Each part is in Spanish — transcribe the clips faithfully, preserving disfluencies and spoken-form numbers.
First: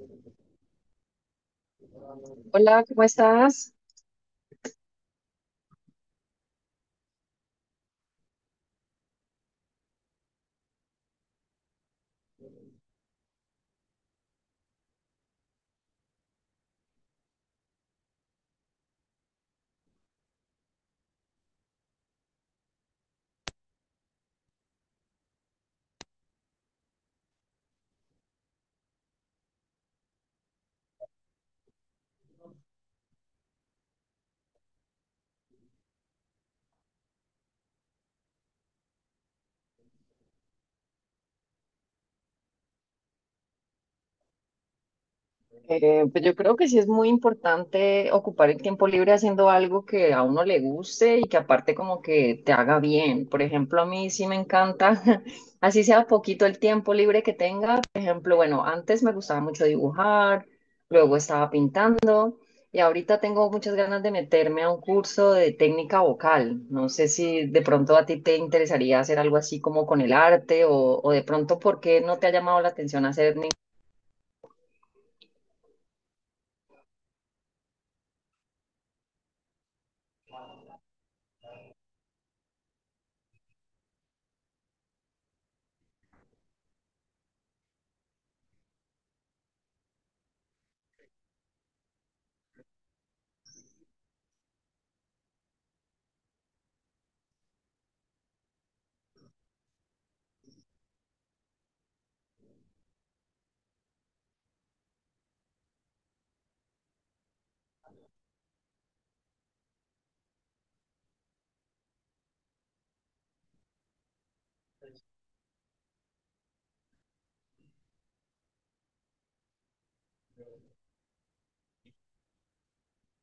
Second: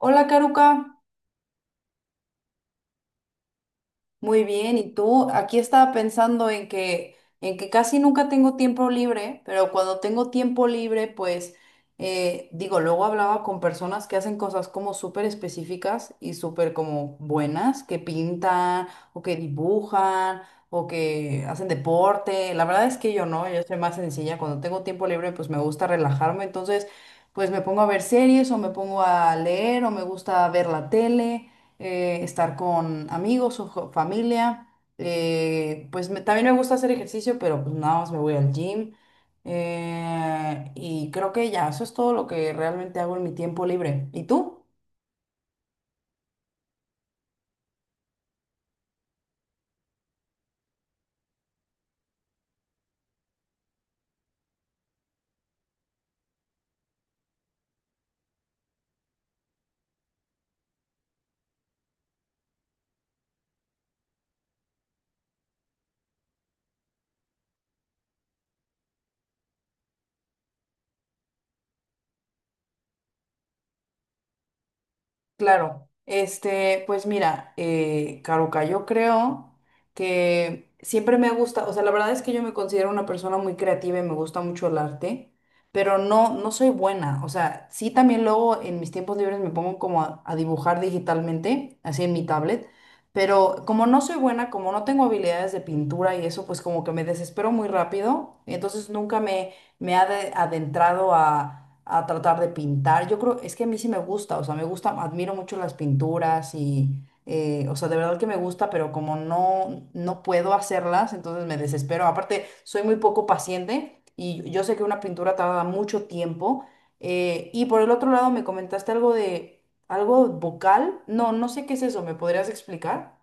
Hola, Karuka. Hola, ¿cómo estás? Muy bien, ¿y tú? Aquí estaba pensando en que en que casi nunca tengo tiempo libre, pero cuando tengo tiempo libre, pues eh, digo, luego hablaba con personas que hacen cosas como súper específicas y súper como buenas, que pintan o que dibujan o que hacen deporte. La verdad es que yo no, yo soy más sencilla. Cuando tengo tiempo libre, pues me gusta relajarme, entonces pues me pongo a ver series o me pongo a leer o me gusta ver la tele. Eh, estar con amigos o jo- familia. Eh, pues me- también me gusta hacer ejercicio, pero pues nada más me voy al gym. Eh, y creo que ya, eso es todo lo que realmente hago en mi tiempo libre. ¿Y tú? Eh, pues yo creo que sí es muy importante ocupar el tiempo libre haciendo algo que a uno le guste y que aparte como que te haga bien. Por ejemplo, a mí sí me encanta, así sea poquito el tiempo libre que tenga. Por ejemplo, bueno, antes me gustaba mucho dibujar, luego estaba pintando y ahorita tengo muchas ganas de meterme a un curso de técnica vocal. No sé si de pronto a ti te interesaría hacer algo así como con el arte o, o de pronto por qué no te ha llamado la atención hacer. Claro, este, pues mira, eh, Caruca, yo creo que siempre me gusta, o sea, la verdad es que yo me considero una persona muy creativa y me gusta mucho el arte, pero no, no soy buena, o sea, sí también luego en mis tiempos libres me pongo como a, a dibujar digitalmente, así en mi tablet, pero como no soy buena, como no tengo habilidades de pintura y eso, pues como que me desespero muy rápido, entonces nunca me, me ha ade- adentrado a a tratar de pintar. Yo creo, es que a mí sí me gusta, o sea, me gusta, admiro mucho las pinturas y, eh, o sea, de verdad que me gusta, pero como no, no puedo hacerlas, entonces me desespero. Aparte, soy muy poco paciente y yo sé que una pintura tarda mucho tiempo. Eh, y por el otro lado, me comentaste algo de, algo vocal. No, no sé qué es eso, ¿me podrías explicar?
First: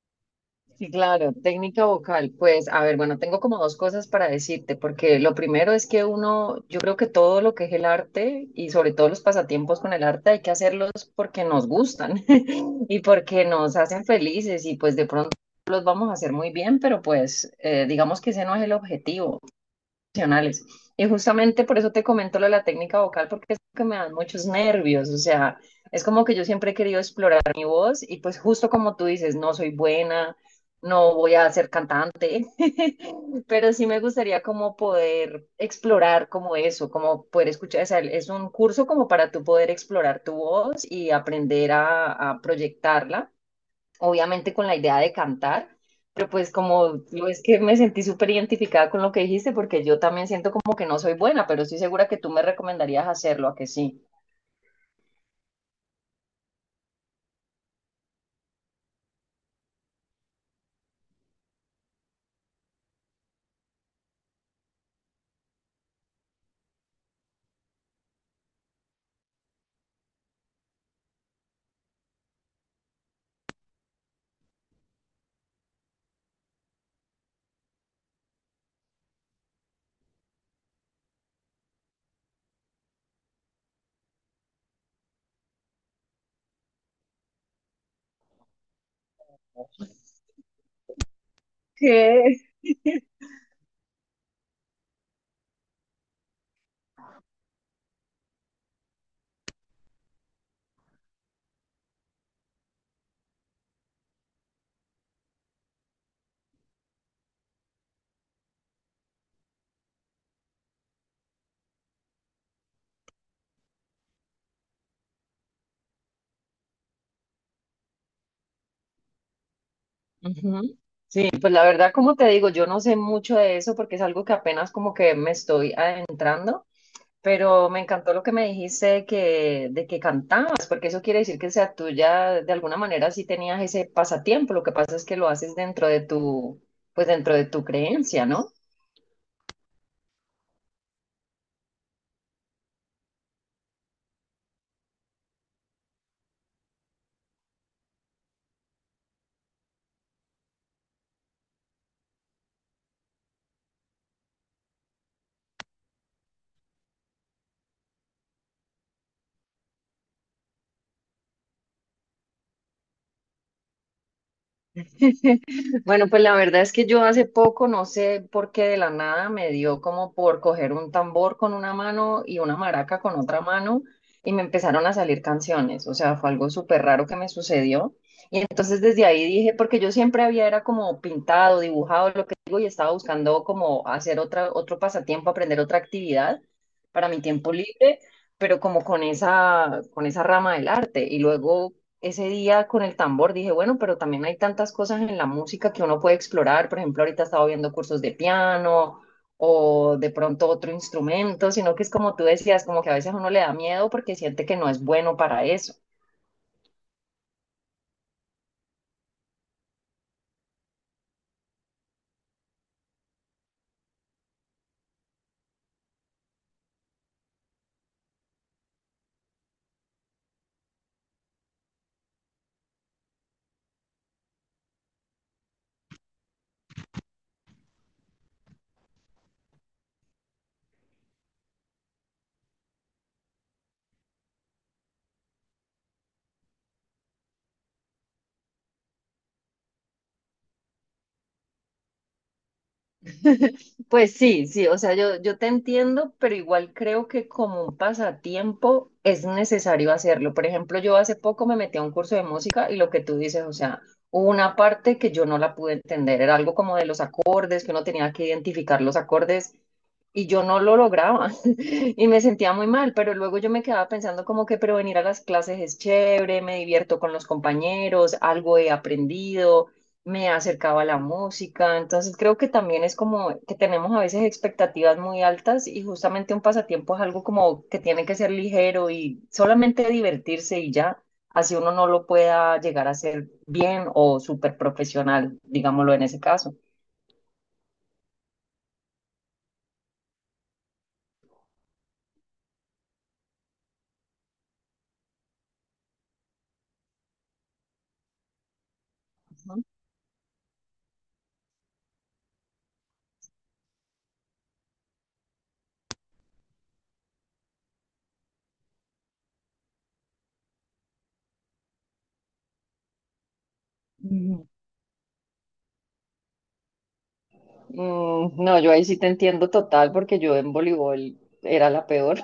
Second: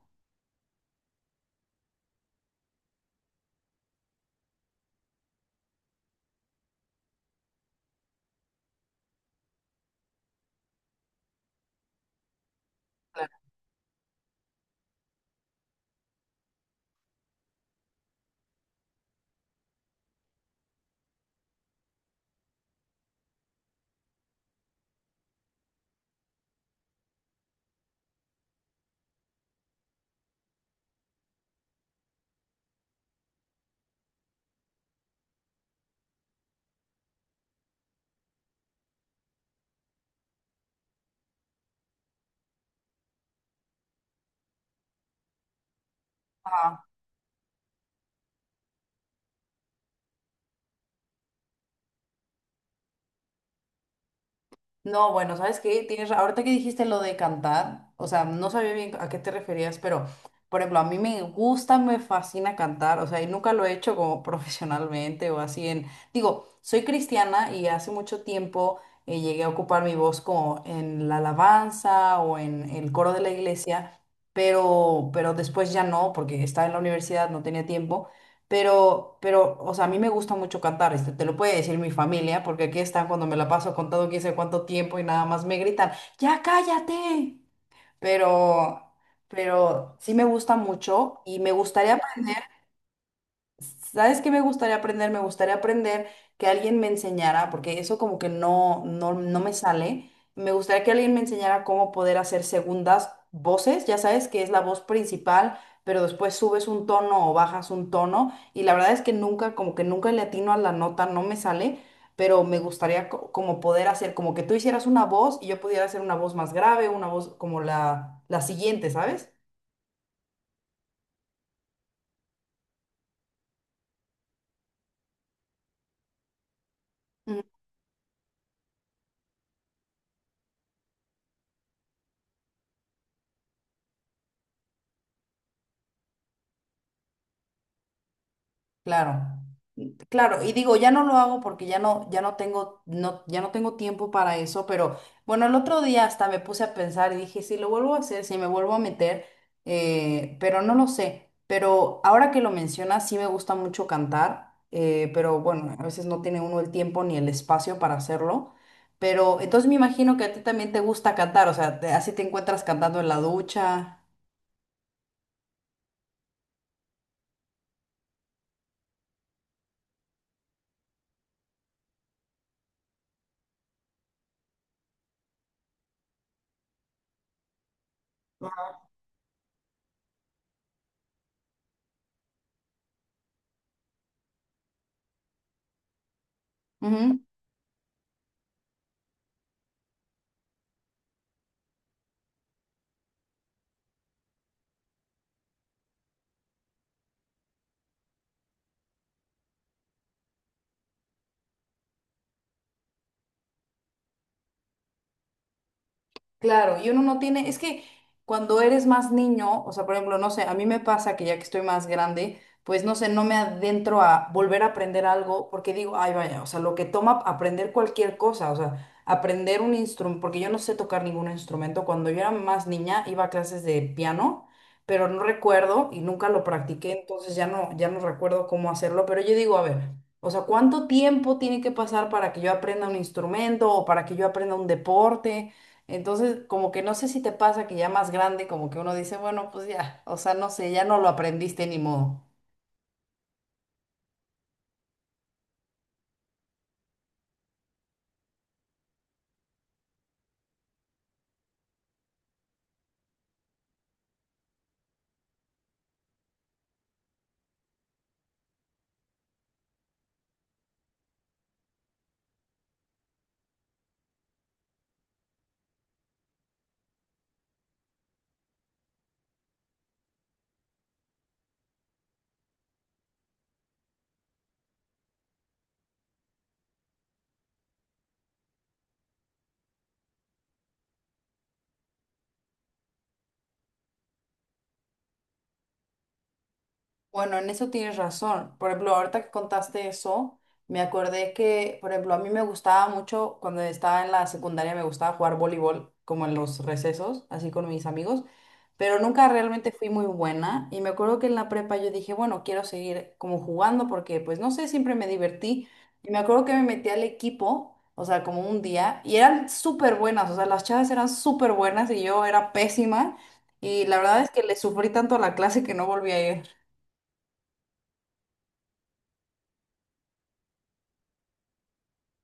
Sí, claro, técnica vocal. Pues, a ver, bueno, tengo como dos cosas para decirte, porque lo primero es que uno, yo creo que todo lo que es el arte y sobre todo los pasatiempos con el arte hay que hacerlos porque nos gustan y porque nos hacen felices y pues de pronto los vamos a hacer muy bien, pero pues eh, digamos que ese no es el objetivo emocionales. Y justamente por eso te comento lo de la técnica vocal, porque es que me dan muchos nervios, o sea, es como que yo siempre he querido explorar mi voz y pues justo como tú dices, no soy buena, no voy a ser cantante, pero sí me gustaría como poder explorar como eso, como poder escuchar, o sea, es un curso como para tú poder explorar tu voz y aprender a, a proyectarla obviamente con la idea de cantar, pero pues Claro. como lo es que me sentí súper identificada con lo que dijiste, porque yo también siento como que no soy buena, pero estoy segura que tú me recomendarías hacerlo, a que sí. No, bueno, ¿sabes qué? Tienes, ra- ahorita que dijiste lo de cantar, o sea, no sabía bien a qué te referías, pero, por ejemplo, a mí me gusta, me fascina cantar, o sea, y nunca lo he hecho como profesionalmente o así en, digo, soy cristiana y hace mucho tiempo eh, llegué a ocupar mi voz como en la alabanza o en el coro de la iglesia, pero, pero después ya no, porque estaba en la universidad, no tenía tiempo. Pero, pero, o sea, a mí me gusta mucho cantar, este, te lo puede decir mi familia, porque aquí están cuando me la paso contando quién sabe cuánto tiempo y nada más me gritan, ¡ya cállate! Pero, pero sí me gusta mucho y me gustaría ¿Qué? aprender. ¿Sabes qué me gustaría aprender? Me gustaría aprender que alguien me enseñara, porque eso como que no, no, no me sale. Me gustaría que alguien me enseñara cómo poder hacer segundas voces, ya sabes que es la voz principal, pero después subes un tono o bajas un tono y la verdad es que nunca, como que nunca le atino a la nota, no me sale, pero me gustaría co- como poder hacer, como que tú hicieras una voz y yo pudiera hacer una voz más grave, una voz como la, la siguiente, ¿sabes? Ujú. Sí, pues la verdad, como te digo, yo no sé mucho de eso porque es algo que apenas como que me estoy adentrando, Ujú. pero me encantó lo que me dijiste de que, de que cantabas, porque eso quiere decir que sea tuya, de alguna manera sí tenías ese pasatiempo, lo que pasa es que lo haces dentro de tu, pues dentro de tu creencia, ¿no? Claro. Claro, y digo, ya no lo hago porque ya no, ya no tengo, no, ya no tengo tiempo para eso, pero bueno, el otro día hasta me puse a pensar y dije, si lo vuelvo a hacer, si me vuelvo a meter, eh, pero no lo sé. Pero ahora que lo mencionas, sí me gusta mucho cantar, eh, pero bueno, a veces no tiene uno el tiempo ni el espacio para hacerlo. Pero entonces me imagino que a ti también te gusta cantar, o sea, te- así te encuentras cantando en la ducha. Bueno, pues la verdad es que yo hace poco, no sé por qué de la nada, me dio como por coger un tambor con una mano y una maraca con otra mano y me empezaron a salir canciones. O sea, fue algo súper raro que me sucedió. Y entonces desde ahí dije, porque yo siempre había era como pintado, dibujado, lo que digo, y estaba buscando como hacer otra, otro pasatiempo, aprender otra actividad para Ujú. mi tiempo libre, pero como con esa, con esa rama del arte. Y luego ese día con el tambor dije, bueno, pero también hay tantas cosas en la música que uno puede explorar. Por ejemplo, ahorita estaba viendo cursos de piano o de pronto otro instrumento, sino que es como tú decías, como que a veces uno le da miedo porque siente que no es bueno para eso. Claro, y uno no tiene, es que cuando eres más niño, o sea, por ejemplo, no sé, a mí me pasa que ya que estoy más grande, pues no sé, no me adentro a volver a aprender algo porque digo, ay, vaya, o sea, lo que toma aprender cualquier cosa, o sea, aprender un instrumento, porque yo no sé tocar ningún instrumento, cuando yo era más niña iba a clases de piano, pero no recuerdo y nunca lo practiqué, entonces ya no, ya no recuerdo cómo hacerlo, pero yo digo, a ver. O sea, ¿cuánto tiempo tiene que pasar para que yo aprenda un instrumento o para que yo aprenda un deporte? Entonces, como que no sé si te pasa que ya más grande, como que uno dice, bueno, pues ya, o sea, no sé, ya no lo aprendiste, ni modo. Pues sí, sí, o sea, yo, yo te entiendo, pero igual creo que como un pasatiempo es necesario hacerlo. Por ejemplo, yo hace poco me metí a un curso de música y lo que tú dices, o sea, hubo una parte que yo no la pude entender, era algo como de los acordes, que uno tenía que identificar los acordes y yo no lo lograba y me sentía muy mal, pero luego yo me quedaba pensando como que, pero venir a las clases es chévere, me divierto con los compañeros, algo he aprendido, me acercaba a la música, entonces creo que también es como que tenemos a veces expectativas muy altas y justamente un pasatiempo es algo como que tiene que ser ligero y solamente divertirse y ya, así uno no lo pueda llegar a hacer bien o súper profesional, digámoslo en ese caso. Bueno, en eso tienes razón. Por ejemplo, ahorita que contaste eso, me acordé que, por ejemplo, a mí me gustaba mucho cuando estaba en la secundaria, me gustaba jugar voleibol, como en los recesos, así con mis amigos, pero nunca ¿No? realmente fui muy buena. Y me acuerdo que en la prepa yo dije, bueno, quiero seguir como jugando porque, pues, no sé, siempre me divertí. Y me acuerdo que me metí al equipo, o sea, como un día, y eran súper buenas, o sea, las chavas eran súper buenas y yo era pésima. Y la verdad es que Mm. le sufrí tanto a la clase que no volví a ir. No, yo ahí sí te entiendo total porque yo en voleibol era la peor.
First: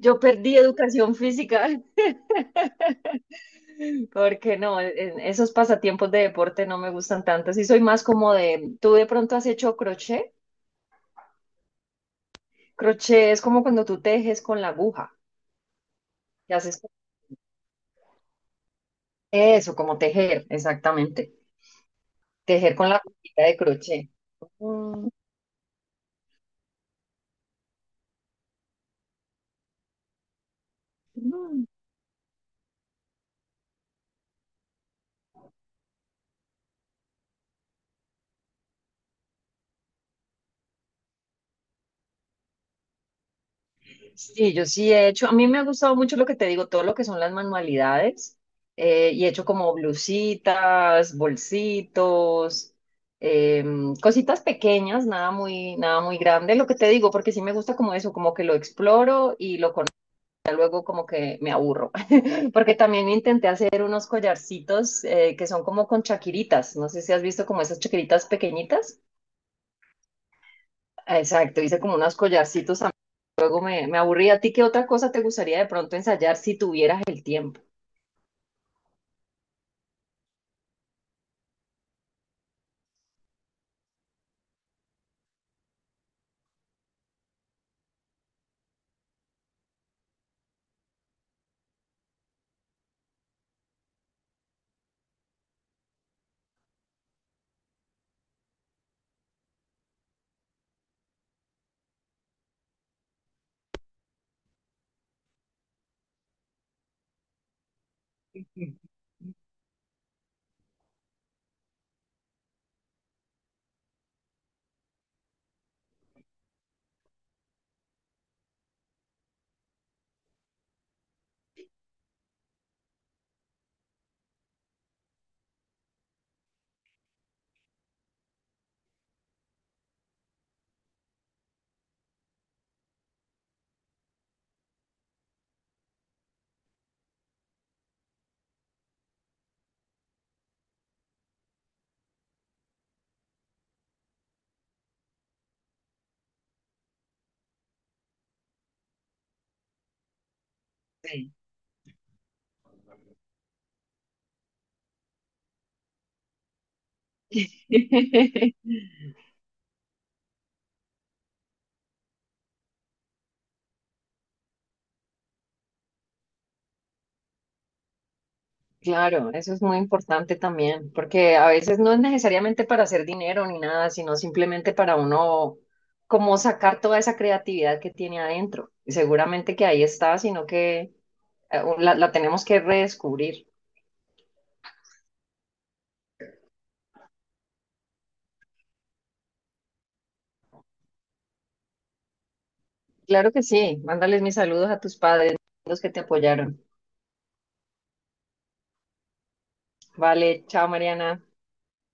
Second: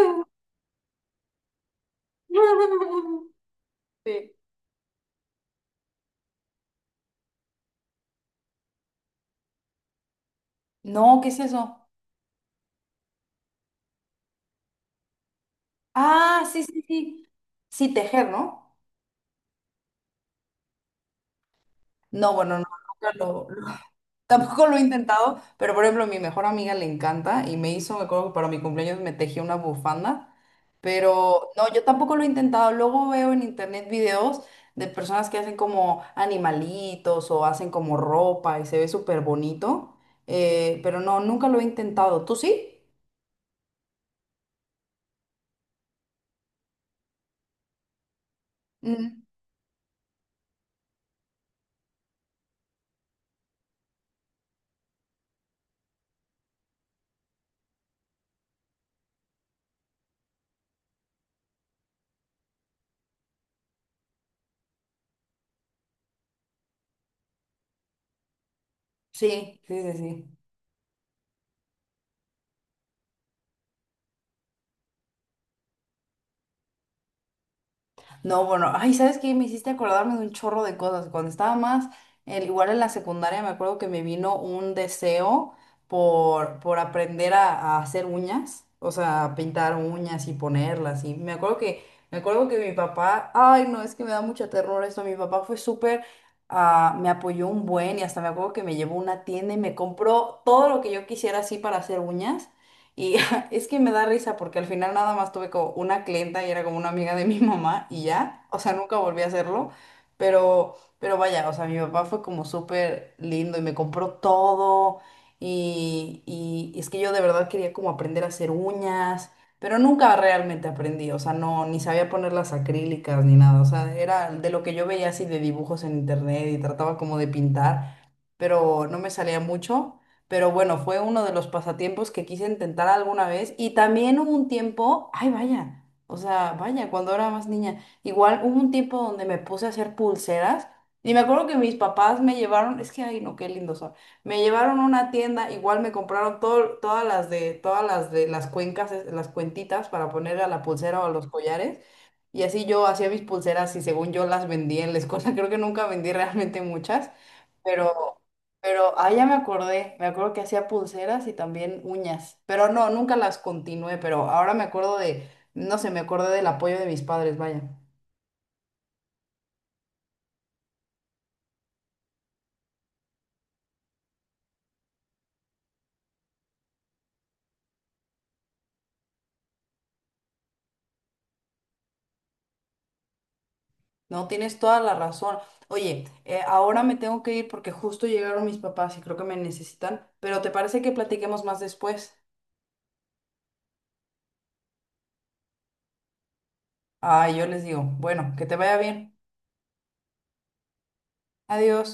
Yo perdí educación física. Sí. Porque no, en esos pasatiempos de deporte no me gustan tanto. Sí soy más como de, ¿tú de pronto has hecho crochet? No, ¿qué es eso? Crochet es como cuando tú tejes con la aguja. Ah, Y sí, haces sí, sí. Sí, tejer, ¿no? eso, como tejer, exactamente. No, bueno, no, Tejer con la nunca agujita lo- de lo- crochet. tampoco lo he intentado, pero por ejemplo, a mi mejor amiga le encanta y me hizo, me acuerdo que para mi cumpleaños me tejió una bufanda, pero Mm. no, yo tampoco lo he intentado. Luego veo en internet videos de personas que hacen como animalitos o hacen como ropa y se ve súper bonito, eh, pero no, nunca lo he intentado. ¿Tú sí? Sí, yo sí he hecho, a mí me ha gustado mucho lo que te digo, todo lo que son las manualidades, eh, Mm. y he hecho como blusitas, bolsitos, em, cositas pequeñas, nada muy, nada muy grande, lo que te digo, porque sí me gusta como eso, como que lo exploro y lo con, ya luego como que me aburro, porque también intenté hacer unos collarcitos, eh, que son como con chaquiritas, no sé si has visto como esas chaquiritas pequeñitas. Sí, sí, sí, sí. Exacto, hice como unos collarcitos. Luego me, me aburrí. ¿A ti qué otra cosa te gustaría de pronto ensayar si tuvieras el tiempo? No, bueno, ay, ¿sabes qué? Me hiciste acordarme de un chorro de cosas. Cuando estaba más, eh, igual en la secundaria, me acuerdo que me vino un deseo por, por aprender a, a hacer uñas, o sea, pintar uñas y ponerlas. Y me acuerdo que, me acuerdo que mi papá, ay, no, es que me da mucha terror esto. Mi papá fue súper, ah, me apoyó un buen y hasta me acuerdo que me llevó a una tienda y me compró todo lo que yo quisiera así para hacer uñas. Y amiga, es que me da risa porque al final nada más tuve como una clienta y era como una amiga de mi mamá y ya, o sea, nunca volví a hacerlo, pero, pero vaya, o sea, mi papá fue como súper lindo y me compró todo y, y es que yo de verdad quería como aprender a hacer uñas, pero nunca realmente aprendí, o sea, no, ni sabía poner las acrílicas ni nada, o sea, era de lo que yo veía así de dibujos en internet y trataba como de pintar, pero no me salía mucho. Pero bueno, fue uno de los pasatiempos que quise intentar alguna vez. Y también hubo un tiempo, ay vaya, o sea, vaya, cuando era más niña, igual hubo un tiempo donde me puse a hacer pulseras. Y me acuerdo que mis papás me llevaron, es que ay no, qué lindos son. Me llevaron a una tienda, igual me compraron todo, todas las de, todas las de las cuencas, es- las cuentitas para poner a la pulsera o a los Sí. collares. Y así yo hacía mis pulseras y según yo las vendía en la escuela. Creo que nunca vendí realmente muchas. Pero pero, ah, ya me acordé, me acuerdo que hacía pulseras y también uñas, pero no, nunca las continué, pero ahora me acuerdo de, no sé, me acordé del apoyo de mis padres, vaya. Claro, eso es muy importante también, porque a veces no es necesariamente para hacer dinero ni nada, sino simplemente para uno como sacar toda esa creatividad que tiene adentro. Y seguramente que ahí está, sino que eh, la, la tenemos que redescubrir. No, tienes toda la razón. Oye, eh, ahora me tengo que ir porque justo llegaron mis papás y creo que me necesitan, pero ¿te parece que platiquemos más después? Claro que sí, mándales mis saludos a tus padres, los que te apoyaron. Ah, yo les digo, bueno, que te vaya bien. Vale, chao Mariana. Adiós.